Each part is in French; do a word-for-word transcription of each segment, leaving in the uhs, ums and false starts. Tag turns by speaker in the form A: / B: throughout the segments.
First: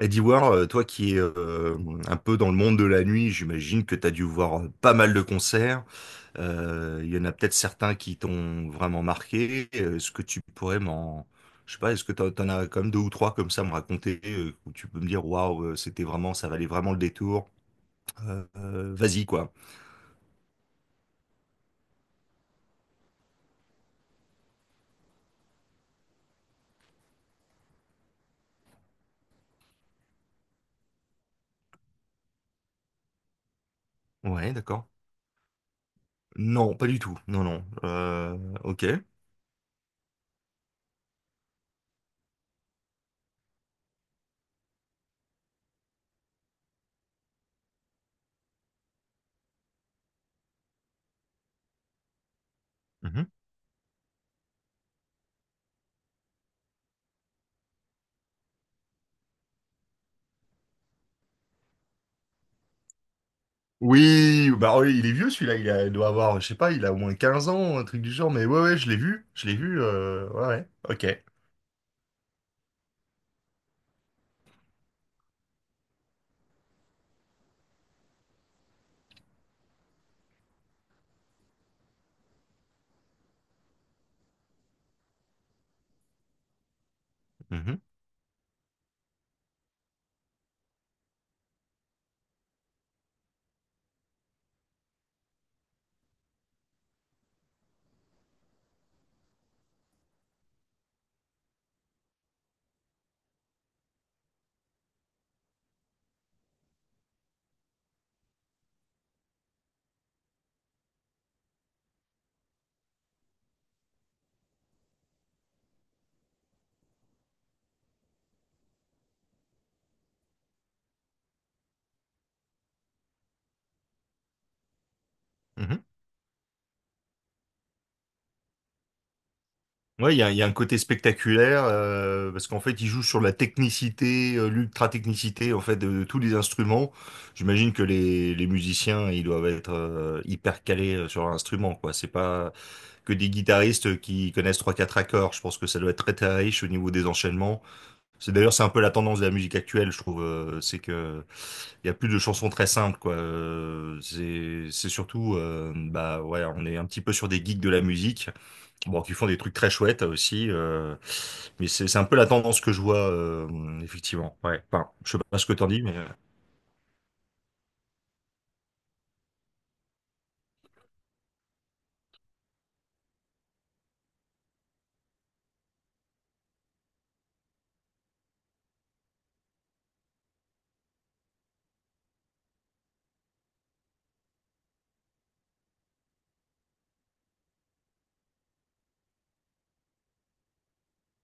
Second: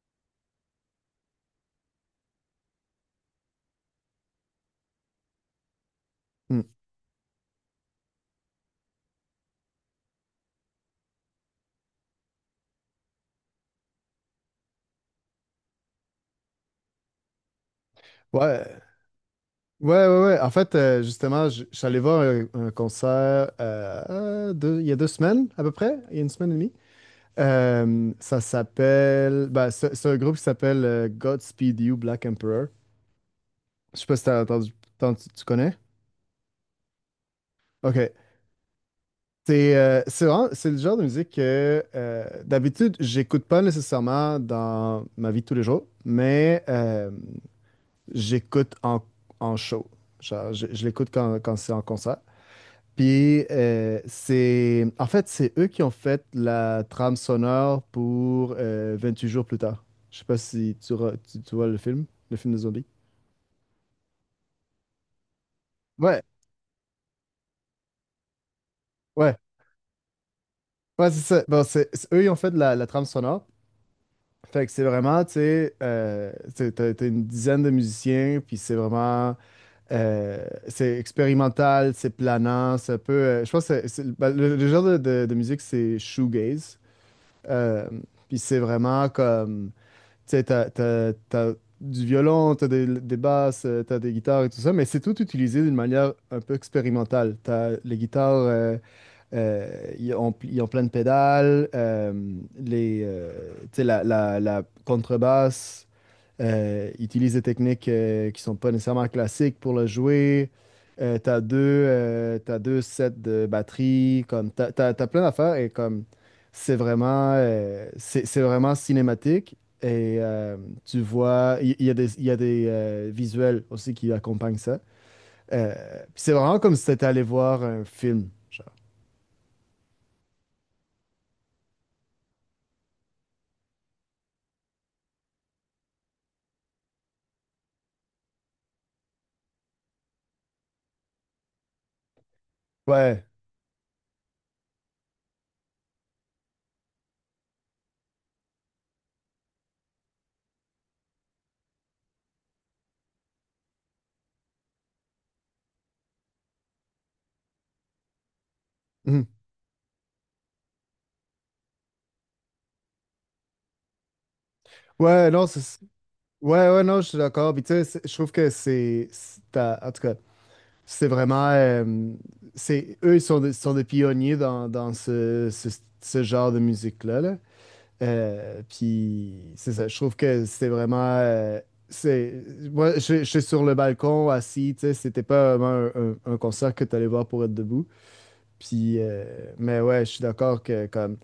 A: Eddie War, euh, toi qui es, euh, un peu dans le monde de la nuit. J'imagine que tu as dû voir euh, pas mal de concerts.
B: Hmm.
A: Euh, Il y en a peut-être certains qui t'ont vraiment marqué. Est-ce que tu pourrais m'en... Je sais pas, est-ce que t'en, t'en as quand même deux ou trois comme ça à me raconter, euh, où tu peux me dire, waouh, euh, c'était vraiment, ça valait vraiment le détour. Euh,
B: Ouais.
A: euh, vas-y, quoi.
B: Ouais, ouais, ouais. En fait, euh, justement, je je suis allé voir un, un concert euh, euh, deux- il y a deux semaines, à peu près, il y a une semaine et demie. Euh, ça s'appelle. Bah c'est c'est un groupe qui s'appelle euh, Godspeed You Black Emperor. Je sais pas si t'as
A: Ouais,
B: entendu,
A: d'accord.
B: t'en- tu, tu connais?
A: Non, pas du tout. Non, non.
B: Ok.
A: Euh, ok.
B: C'est euh, c'est vraiment- c'est le genre de musique que euh, d'habitude, j'écoute pas nécessairement dans ma vie de tous les jours, mais euh, j'écoute en, en show. Genre, je, je l'écoute quand, quand c'est en concert. Puis euh, c'est en fait c'est eux qui ont fait la trame sonore pour euh, vingt-huit jours plus tard. Je sais pas si tu, re- tu, tu vois le film, le film de zombies.
A: Oui, bah oui, il est vieux celui-là, il a- il doit
B: Ouais,
A: avoir, je sais pas, il a au moins quinze ans, un truc du genre, mais ouais, ouais, je l'ai vu,
B: ouais,
A: je l'ai vu, euh, ouais, ouais, ok.
B: ouais, c'est ça. Bon, c'est, c'est- eux ils ont fait de la, la trame sonore. Fait que c'est vraiment, tu sais, euh, t'sais, t'as, t'as une dizaine de musiciens, puis c'est vraiment, euh, c'est expérimental, c'est planant, c'est un peu, euh, je pense que c'est, c'est- ben, le, le genre de, de- de musique, c'est shoegaze.
A: Mhm.
B: Euh, Puis c'est vraiment comme, tu sais, t'as, t'as- t'as du violon, t'as des, des basses, euh, t'as des guitares et tout ça, mais c'est tout utilisé d'une manière un peu expérimentale. T'as les guitares, euh, euh, ils, ont, ils ont plein de pédales, euh, les, euh, tu sais, la, la- la contrebasse euh, utilise des techniques euh, qui sont pas nécessairement classiques pour le jouer. Euh, t'as deux, euh, t'as deux sets de batterie, comme t'as, t'as- t'as plein d'affaires et comme c'est vraiment, euh, c'est, c'est vraiment cinématique et euh, tu vois, il il y, a des, il y a des euh, visuels aussi qui accompagnent ça. Euh,
A: Mhm.
B: Puis c'est vraiment comme si t'étais allé voir un film, genre.
A: Ouais, il y a, il y a un côté spectaculaire, euh, parce qu'en fait, il joue sur la technicité, euh, l'ultra-technicité, en fait, de, de tous les instruments. J'imagine que les, les musiciens, ils doivent être euh, hyper calés euh, sur l'instrument, quoi. C'est pas que
B: Ouais.
A: des guitaristes qui connaissent trois quatre accords. Je pense que ça doit être très, très riche au niveau des enchaînements. C'est d'ailleurs c'est un peu la tendance de la musique actuelle, je trouve. euh, c'est que il y a plus de chansons très simples, quoi. Euh, c'est c'est surtout, euh, bah ouais, on est un petit peu sur des geeks de la musique, bon, qui font
B: Mhm.
A: des trucs très chouettes aussi, euh, mais c'est c'est un peu la tendance que je vois, euh, effectivement. Ouais. Enfin, je sais
B: Ouais,
A: pas ce
B: non,
A: que
B: c'est...
A: t'en dis, mais
B: Ouais, ouais, non, je suis d'accord. Puis tu sais, c'est- je trouve que c'est... c'est à- en tout cas, c'est vraiment... euh, c'est... eux, ils sont des, sont des pionniers dans, dans ce, ce, ce genre de musique-là, là. Euh, puis c'est ça, je trouve que c'est vraiment... euh, c'est... moi, je, je suis sur le balcon, assis, tu sais, c'était pas vraiment un, un- un concert que tu allais voir pour être debout. Puis... euh, mais ouais, je suis d'accord que comme...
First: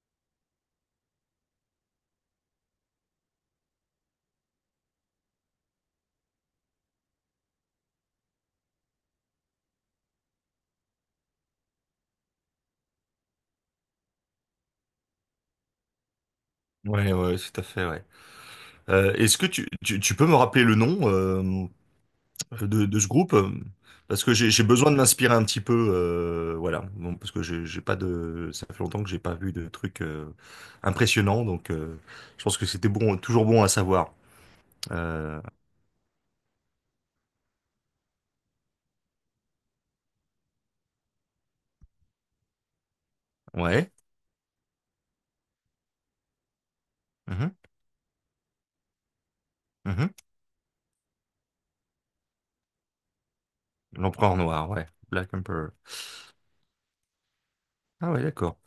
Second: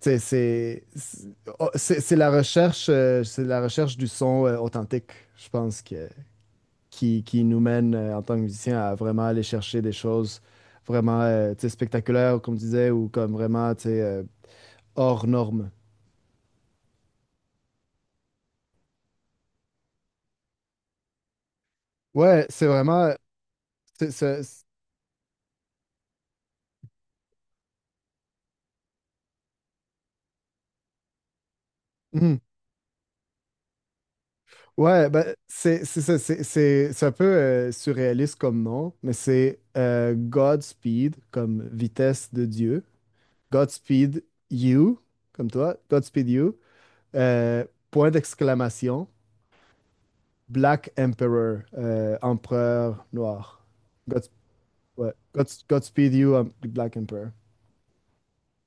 B: C'est c'est- c'est- oh, c'est- c'est la recherche, euh, c'est la recherche du son euh, authentique, je pense, que, qui, qui nous mène euh, en tant que musicien à vraiment aller chercher des choses vraiment euh, tu sais, spectaculaires, comme tu disais, ou comme vraiment tu sais, euh, hors norme.
A: ouais, ouais, tout à fait, ouais. Euh, est-ce que tu, tu tu peux me rappeler le nom? Euh,
B: Ouais, c'est
A: de, de ce
B: vraiment.
A: groupe, euh,
B: c'est-
A: parce que
B: c'est-
A: j'ai j'ai
B: c'est-
A: besoin de m'inspirer un petit peu, euh, voilà. Bon, parce que j'ai j'ai pas de... Ça fait longtemps que j'ai pas vu de trucs, euh, impressionnants, donc, euh,
B: hmm.
A: je pense que c'était bon, toujours bon à savoir.
B: Ouais, ben,
A: euh,
B: c'est c'est ça, c'est- c'est- c'est un peu euh, surréaliste comme nom, mais c'est euh, Godspeed, comme vitesse de Dieu.
A: ouais.
B: Godspeed You, comme toi. Godspeed You.
A: Mhm.
B: Euh, Point d'exclamation,
A: Mhm.
B: Black Emperor, euh, empereur noir. Gods-
A: L'Empereur Noir, ouais,
B: ouais.
A: Black
B: Gods-
A: Emperor.
B: Godspeed you, um, Black Emperor.
A: Ah ouais, d'accord.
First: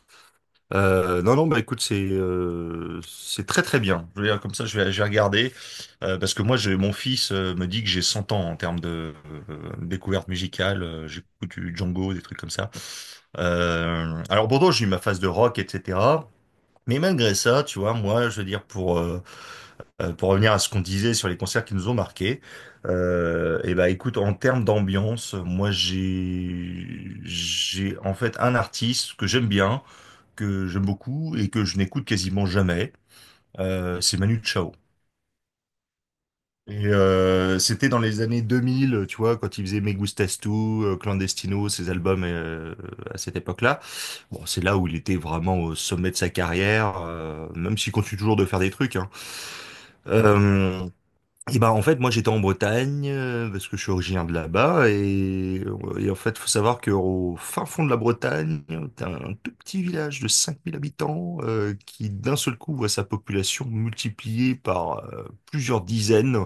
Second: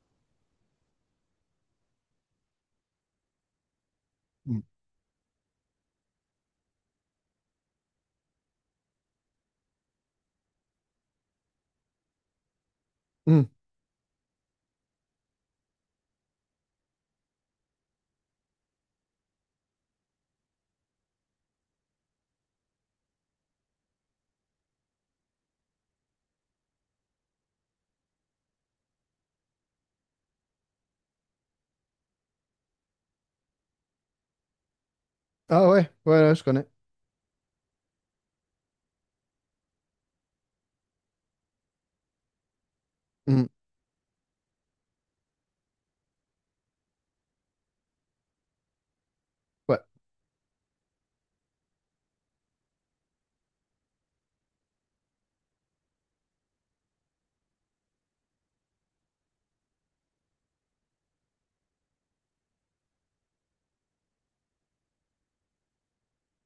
A: Euh, non, non, bah écoute, c'est euh, c'est très très bien. Je veux dire, comme
B: Mm.
A: ça, je vais, je vais regarder, euh, parce que moi, je, mon fils euh, me dit que j'ai cent ans en termes de, euh, découverte musicale. Euh, J'écoute du Django, des trucs comme ça.
B: Mm.
A: Euh, alors Bordeaux, j'ai eu ma phase de rock, et cetera. Mais malgré ça, tu vois, moi, je veux dire, pour euh, euh, pour revenir à ce qu'on disait sur les concerts qui nous ont marqués, euh, et bah écoute, en termes d'ambiance, moi, j'ai j'ai en fait un artiste que j'aime bien, que j'aime beaucoup, et que je n'écoute quasiment jamais, euh, c'est Manu Chao.
B: Ah ouais, ouais, ouais, je connais.
A: Et, euh, c'était dans les années deux mille, tu vois, quand il faisait Me Gustas Tu, euh, Clandestino, ses albums euh, à cette
B: Mm.
A: époque-là. Bon, c'est là où il était vraiment au sommet de sa carrière, euh, même s'il continue toujours de faire des trucs, hein.
B: Ouais.
A: Euh, Et ben en fait, moi j'étais en Bretagne, euh, parce que je suis originaire de là-bas. Et, euh, et en fait, faut savoir qu'au fin fond de la Bretagne t'as un tout petit village de cinq mille habitants, euh, qui d'un seul coup voit sa population multipliée par, euh, plusieurs dizaines.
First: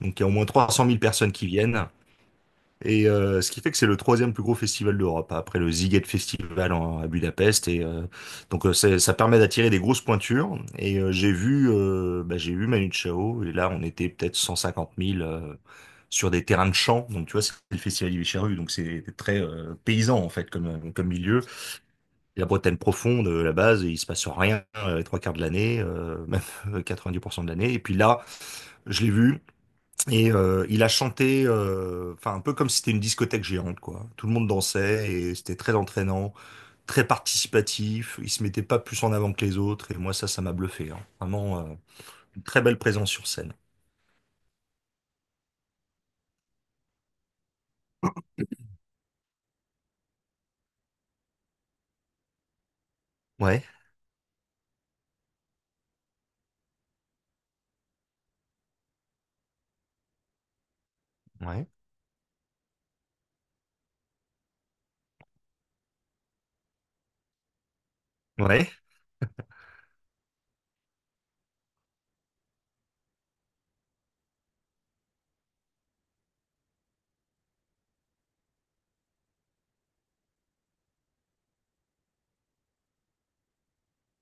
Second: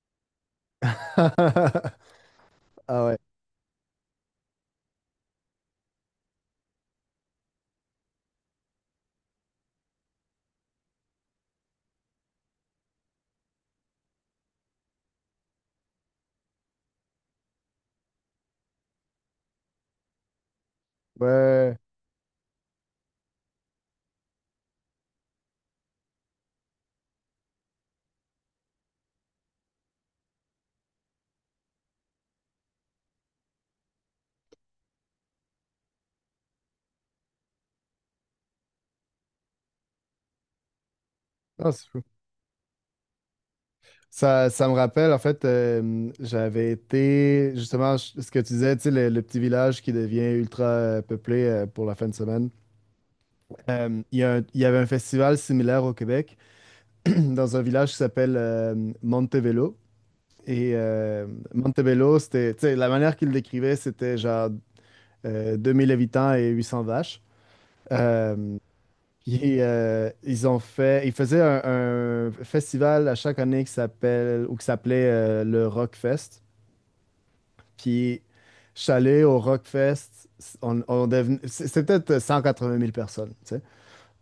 A: Donc il y a au moins trois cent mille personnes qui viennent,
B: Ah
A: et,
B: ouais,
A: euh, ce qui fait que c'est le troisième plus gros festival d'Europe, hein, après le Sziget Festival en- à Budapest. Et, euh, donc euh, c'est- ça permet d'attirer des grosses pointures. Et, euh, j'ai vu, euh, bah, j'ai vu Manu Chao. Et là, on était peut-être cent cinquante mille, euh, sur des terrains de champs. Donc tu vois, c'est le festival du Charru, donc c'est très euh, paysan en fait, comme comme milieu.
B: ouais.
A: La Bretagne profonde, euh, la base, il se passe rien euh, les trois quarts de l'année, euh, même quatre-vingt-dix pour cent de l'année. Et puis là, je l'ai vu. Et, euh, il a chanté, euh, enfin, un peu comme si c'était une discothèque géante, quoi. Tout le monde dansait et c'était très entraînant, très participatif. Il se mettait pas plus en avant que les autres, et moi ça, ça m'a bluffé, hein. Vraiment, euh,
B: Non, c'est fou.
A: une très belle présence sur scène.
B: Ça, ça me rappelle, en fait, euh, j'avais été, justement, je- ce que tu disais, tu sais, le, le petit village qui devient ultra euh, peuplé euh, pour la fin de semaine.
A: Ouais,
B: Euh, Il y a un- il y avait un festival similaire au Québec. Dans un village qui s'appelle euh, Montebello. Et euh,
A: ouais,
B: Montebello, c'était, tu sais, la manière qu'il le décrivait, c'était genre euh, deux mille habitants et huit cents vaches. Euh,
A: ouais.
B: Puis, euh, ils ont fait, ils faisaient un, un festival à chaque année qui s'appelle ou qui s'appelait euh, le Rockfest. Puis, je suis allé au Rockfest, on, on devenait- c'était peut-être cent quatre-vingt mille personnes, tu sais.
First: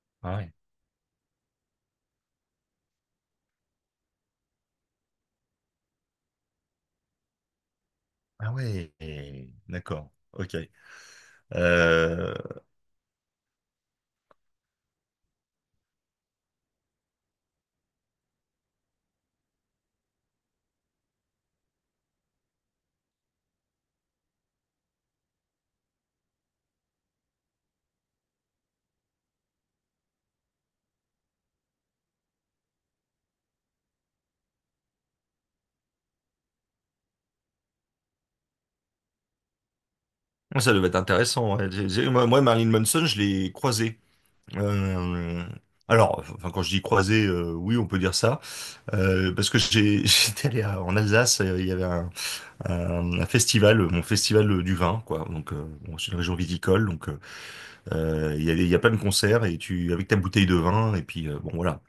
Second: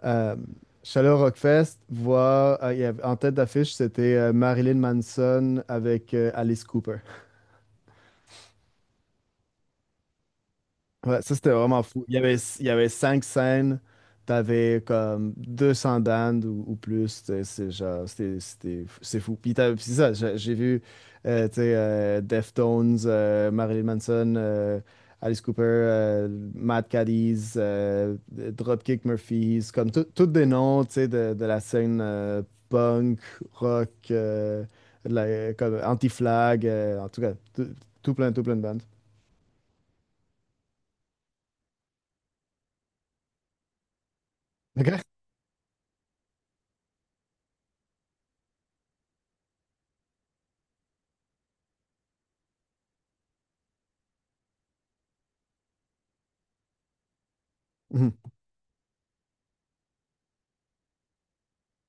B: Euh,
A: Ah ouais.
B: je suis allé Rockfest, voir, euh, il y avait- en tête d'affiche, c'était euh, Marilyn Manson avec euh, Alice Cooper.
A: Ah ouais, et- d'accord, ok.
B: Ouais, ça, c'était vraiment fou. Il y
A: Euh,
B: avait, il y avait cinq scènes, t'avais comme deux cents bandes ou, ou plus, t'sais, c'est genre, c'était, c'était, c'est fou. Puis, t'as puis c'est ça, j'ai j'ai vu, euh, t'sais, euh, Deftones, euh, Marilyn Manson, euh, Alice Cooper, euh, Mad Caddies, euh, Dropkick Murphys, comme tout- tous des noms, t'sais, de, de la scène euh, punk, rock, euh, de la- comme anti-flag, euh, en tout cas, tout tout plein, tout plein de bandes.
A: Ça devait être intéressant, ouais. J'ai- j'ai- Moi, moi, Marilyn Manson, je l'ai croisé.
B: OK.
A: Euh, alors, enfin, enfin, quand je dis croisé, euh, oui, on peut dire ça. Euh, parce que j'ai, j'étais allé à- en Alsace, euh, il y avait un, un- un festival, euh, mon festival euh, du vin, quoi. Donc, euh, bon, c'est une région viticole, donc, euh,
B: Mhm.
A: euh, il y a, des- il y a plein de concerts, et tu, avec ta bouteille de vin, et puis, euh, bon, voilà.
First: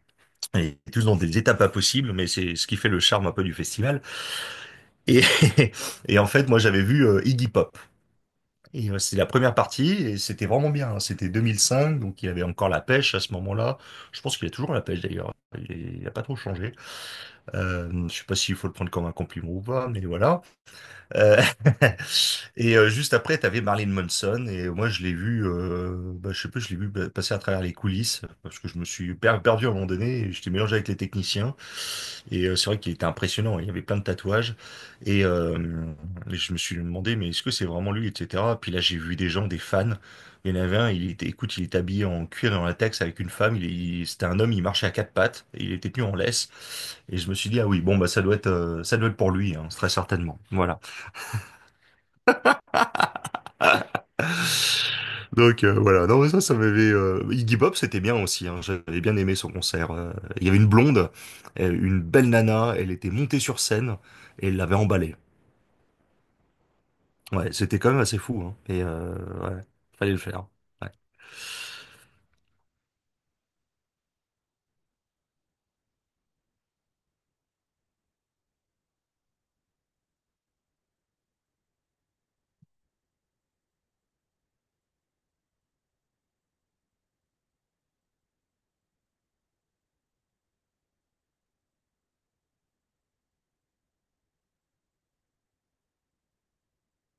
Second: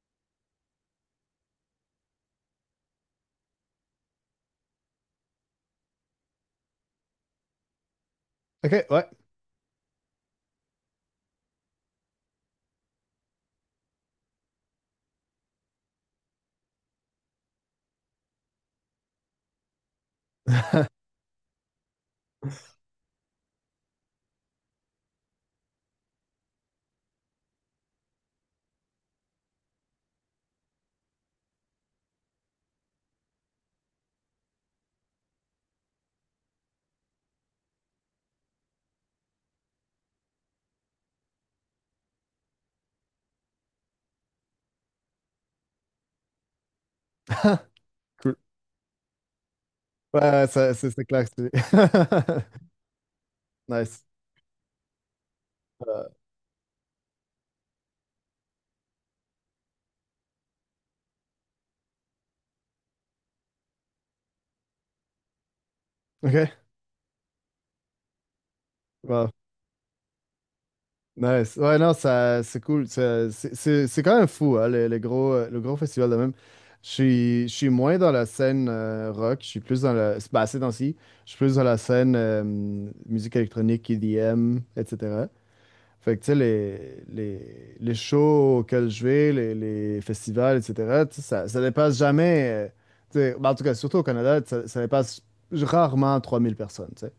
A: Et tous dans des étapes impossibles, mais c'est ce qui fait le charme un peu du festival. Et, et en fait, moi, j'avais vu euh, Iggy Pop.
B: OK,
A: Et, euh,
B: ouais.
A: c'est la première partie, et c'était vraiment bien, hein. C'était vingt cent cinq, donc il y avait encore la pêche à ce moment-là. Je pense qu'il y a toujours la pêche d'ailleurs. Il est- il a pas trop changé. Euh, je sais pas s'il faut le prendre comme un compliment ou pas, mais voilà. Euh, et, euh, juste après, tu avais Marilyn Manson. Et moi, je l'ai vu, euh, bah, je sais plus, je l'ai vu, bah, passer à travers les coulisses, parce que je me suis per- perdu à un moment donné. Et j'étais mélangé avec les techniciens. Et, euh, c'est vrai qu'il était impressionnant, hein. Il y avait plein de tatouages. Et, euh, je me suis demandé, mais est-ce que c'est vraiment lui, et cetera. Puis là, j'ai vu des gens, des fans. Il y en avait un, il était, écoute, il était habillé en cuir et en latex avec une femme. Il, il- c'était un homme, il marchait à quatre pattes. Et il était tenu en laisse. Et je me suis dit, ah oui, bon, bah, ça doit
B: Cool.
A: être, euh, ça doit être pour lui, hein, très
B: Ouais,
A: certainement.
B: ouais, ça-
A: Voilà.
B: c'est c'est clair que c'est. Nice.
A: Donc, euh, voilà.
B: Euh,
A: Non mais ça, ça m'avait... euh, Iggy Pop, c'était bien aussi, hein. J'avais bien aimé son concert. Euh, Il y avait une blonde, euh, une belle nana. Elle était montée sur scène et elle l'avait emballée.
B: OK.
A: Ouais, c'était quand même assez fou, hein. Et, euh,
B: Wow.
A: ouais, fallait le faire. Ouais.
B: Nice. Ouais, non, ça, c'est cool. Ça- C'est c'est- c'est quand même fou, hein, le, le gros, euh, le gros festival de même. Je suis, je suis moins dans la scène euh, rock, je suis plus dans la. Bah, ces temps-ci, je suis plus dans la scène euh, musique électronique, E D M, et cetera. Fait que, tu sais, les, les, les shows auxquels je vais, les, les festivals, et cetera, tu sais, ça, ça dépasse jamais, euh, tu sais, ben, en tout cas, surtout au Canada, ça, ça dépasse rarement trois mille personnes, tu sais.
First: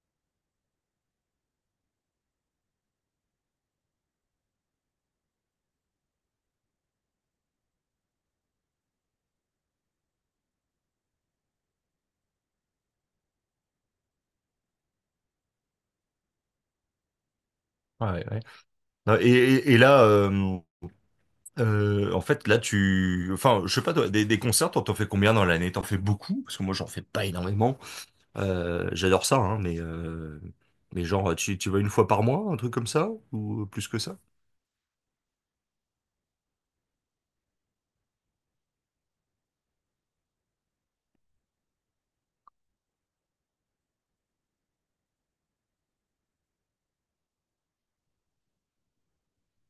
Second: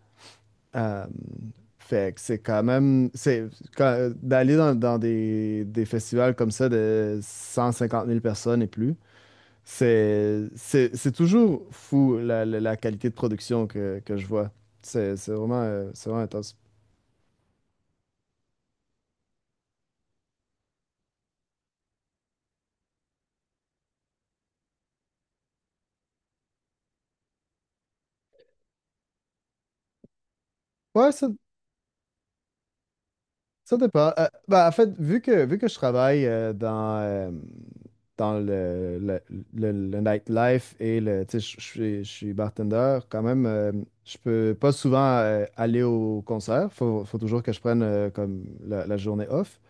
B: Euh, Fait que c'est quand même, c'est, quand- d'aller dans, dans des, des festivals comme ça de cent cinquante mille personnes et plus, c'est, c'est, c'est toujours fou la, la- la qualité de production que, que je vois. C'est, c'est vraiment, euh, c'est vraiment intense.
A: Ouais, ouais. Non. Et, et, et là, euh, euh, en fait, là, tu, enfin, je sais pas, toi, des, des concerts, toi, t'en fais combien dans l'année? T'en fais beaucoup? Parce que moi, j'en fais pas énormément. Euh, j'adore ça, hein, mais, euh, mais
B: Ouais, ça,
A: genre, tu, tu vas une fois par mois, un truc comme ça, ou
B: Ça
A: plus que
B: dépend.
A: ça?
B: Euh, ben, en fait, vu que, vu que je travaille euh, dans, euh, dans le, le, le- le nightlife et le, tu sais, je je suis je suis bartender, quand même, euh, je peux pas souvent euh, aller au concert. Faut, faut toujours que je prenne euh, comme la, la journée off.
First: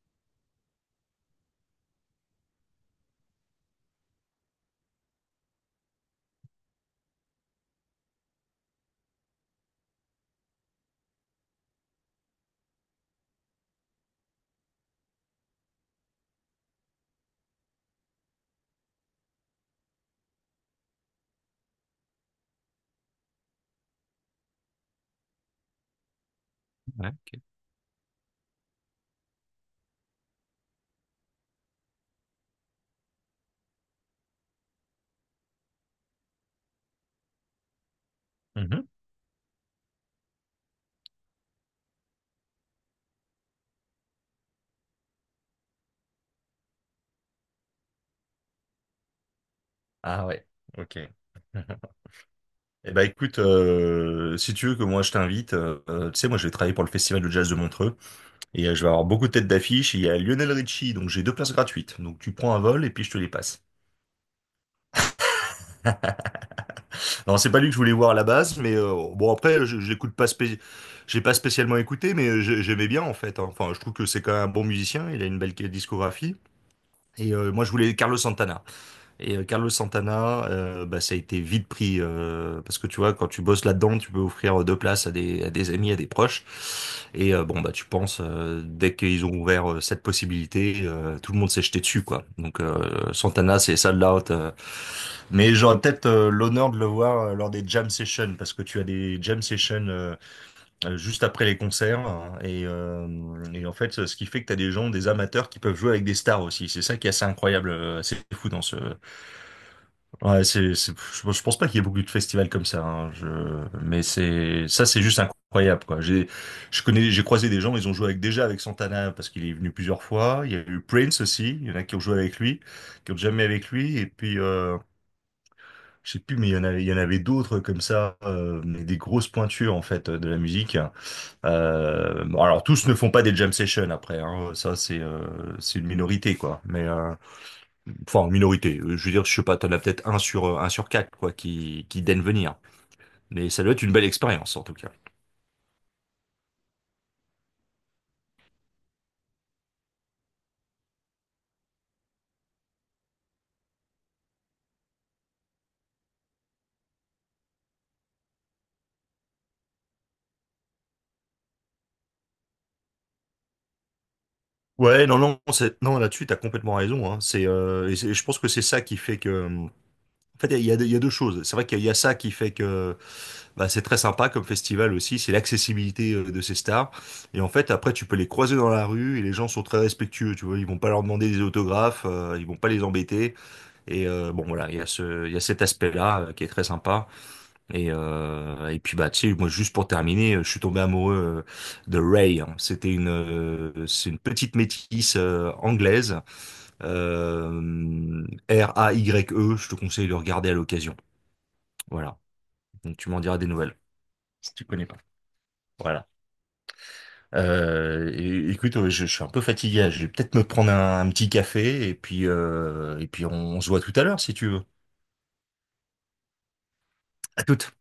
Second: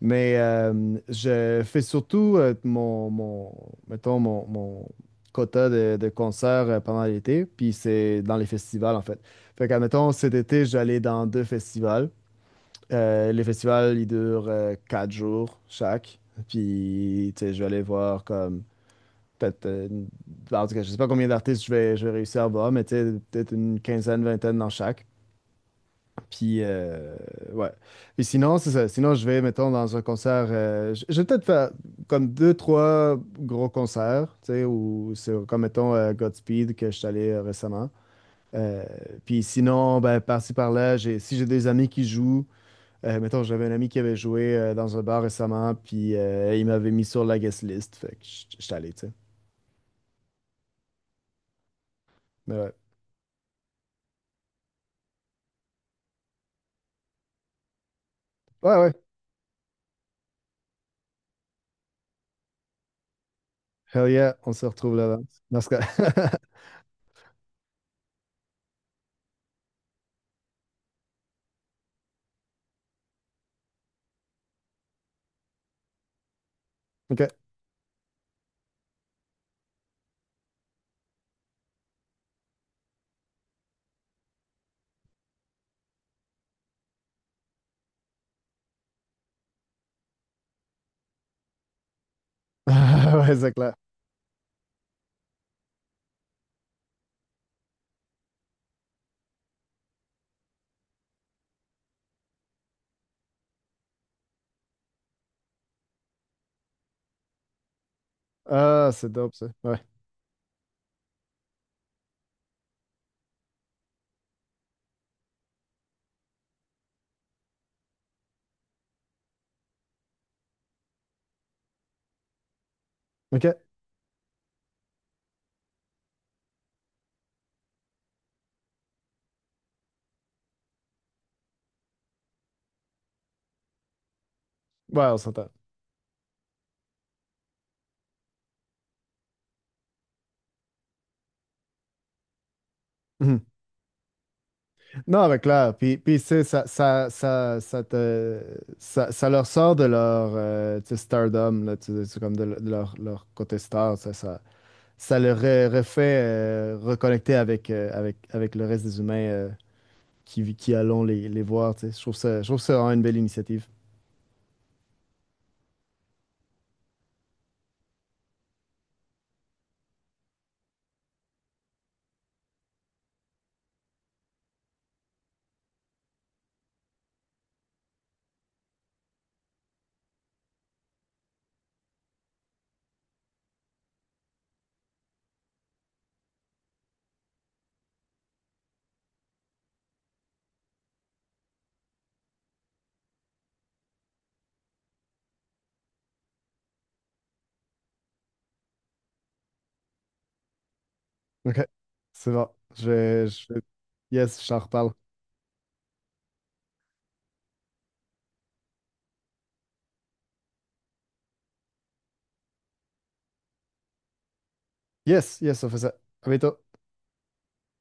B: Mais euh, je fais surtout euh, mon, mon, mettons, mon, mon quota de, de concerts euh, pendant l'été, puis c'est dans les festivals, en fait. Fait qu'admettons, cet été, j'allais dans deux festivals. Euh, les festivals, ils durent euh, quatre jours chaque. Puis, tu sais, je vais aller voir comme peut-être, euh, une- en tout cas, je sais pas combien d'artistes je vais, je vais réussir à voir, mais tu sais, peut-être une quinzaine, vingtaine dans chaque. Puis, euh, ouais. Puis sinon, c'est ça. Sinon, je vais, mettons, dans un concert, euh, je je vais peut-être faire comme deux, trois gros concerts, tu sais, ou c'est comme, mettons, euh, Godspeed que je suis allé euh, récemment. Euh,
A: Mhm.
B: Puis sinon, ben, par-ci, par-là, j'ai, si j'ai des amis qui jouent, euh, mettons, j'avais un ami qui avait joué euh, dans un bar récemment, puis euh, il m'avait mis sur la guest list. Fait que j- j'étais allé, tu sais.
A: Ah ouais, ok.
B: Mais ouais.
A: Eh ben écoute, euh, si tu veux que moi je t'invite, euh, euh, tu sais, moi je vais travailler pour le Festival de Jazz de Montreux, et,
B: Ouais,
A: euh, je vais
B: ouais.
A: avoir beaucoup de têtes d'affiche. Il y a Lionel Richie, donc j'ai deux places gratuites. Donc tu prends un vol et puis je te les passe.
B: Hell yeah, on se retrouve là-bas. Dans ce cas.
A: Non, c'est pas lui que je voulais voir à la base, mais, euh, bon après, je, je l'écoute pas, spé- j'ai pas spécialement écouté, mais, euh, j'ai- j'aimais bien en fait, hein. Enfin, je trouve que c'est quand même un bon musicien. Il a une belle discographie.
B: OK.
A: Et, euh, moi je voulais Carlos Santana. Et, euh, Carlos Santana, euh, bah, ça a été vite pris, euh, parce que tu vois, quand tu bosses là-dedans, tu peux offrir euh, deux places à des, à des amis, à des proches. Et, euh, bon, bah tu penses, euh, dès qu'ils ont ouvert euh, cette possibilité, euh, tout le monde s'est jeté dessus, quoi. Donc, euh,
B: Ah, ouais, c'est
A: Santana,
B: clair.
A: c'est sold out. euh. Mais j'aurais peut-être euh, l'honneur de le voir euh, lors des jam sessions, parce que tu as des jam sessions, euh, euh, juste après les concerts, hein, et, euh, et en fait, ce qui fait que tu as des gens, des amateurs qui peuvent jouer avec des stars aussi. C'est ça qui est assez incroyable, euh, assez fou dans ce...
B: Ah, c'est dope, ça. Ouais.
A: Ouais, c'est, c'est, je, je pense pas qu'il y ait beaucoup de festivals comme ça, hein. Je, mais c'est, ça, c'est juste incroyable, quoi. J'ai, je connais, j'ai croisé des gens, ils ont joué avec, déjà avec Santana, parce qu'il est venu plusieurs fois. Il y a eu Prince aussi. Il y en a qui ont joué avec lui, qui ont jamais
B: OK. Ouais,
A: avec lui. Et puis, euh, je sais plus, mais il y en avait, il y en avait d'autres comme ça, euh, mais des grosses pointures en fait de la musique. Euh, bon, alors tous ne font pas des jam sessions après, hein. Ça, c'est,
B: on
A: euh,
B: s'entend.
A: c'est une minorité, quoi. Mais, euh, enfin, minorité. Euh, Je veux dire, je sais pas, t'en as peut-être un sur, euh, un sur quatre, quoi, qui, qui daigne venir.
B: Mhm.
A: Mais ça doit être une belle expérience, en tout cas.
B: Non, mais clair. Puis, puis tu sais, ça, ça, ça, ça te, ça, ça leur sort de leur euh, tu sais, stardom, là, tu sais, c'est comme de, le- de leur, leur côté star. Ça, ça, ça leur re- refait euh, reconnecter avec, euh, avec, avec le reste des humains. euh, qui, qui allons les, les voir, tu sais. Je trouve ça, je trouve ça vraiment une belle initiative.
A: Ouais, non, non, c'est- non, là-dessus, t'as complètement raison, hein. C'est, euh, et c'est- je pense que c'est ça qui fait que, en fait, il y a, il y a il y a deux choses. C'est vrai qu'il y a il y a ça qui fait que, bah, c'est très sympa comme festival aussi. C'est l'accessibilité, euh, de ces stars. Et en fait, après, tu peux les croiser dans la rue et les gens sont très respectueux, tu vois, ils vont pas leur demander des autographes, euh, ils vont pas les embêter. Et, euh, bon, voilà, il y a ce, il y a cet aspect-là, euh, qui est très sympa. Et, euh, et puis, bah tu sais, moi juste pour terminer, euh, je suis tombé amoureux, euh, de Ray, hein. C'était une euh, c'est une petite métisse, euh, anglaise, euh, R A Y E. Je te conseille de regarder à l'occasion.
B: OK.
A: Voilà.
B: C'est bon.
A: Donc tu m'en
B: Je,
A: diras des
B: je...
A: nouvelles
B: Yes, je
A: si
B: t'en
A: tu connais
B: reparle.
A: pas. Voilà. Euh, é- écoute, euh, je, je suis un peu fatigué. Je vais peut-être me prendre un, un petit café, et puis, euh, et puis on, on se voit tout à l'heure si tu veux.
B: Yes, yes, on fait ça. À bientôt.
A: À toute.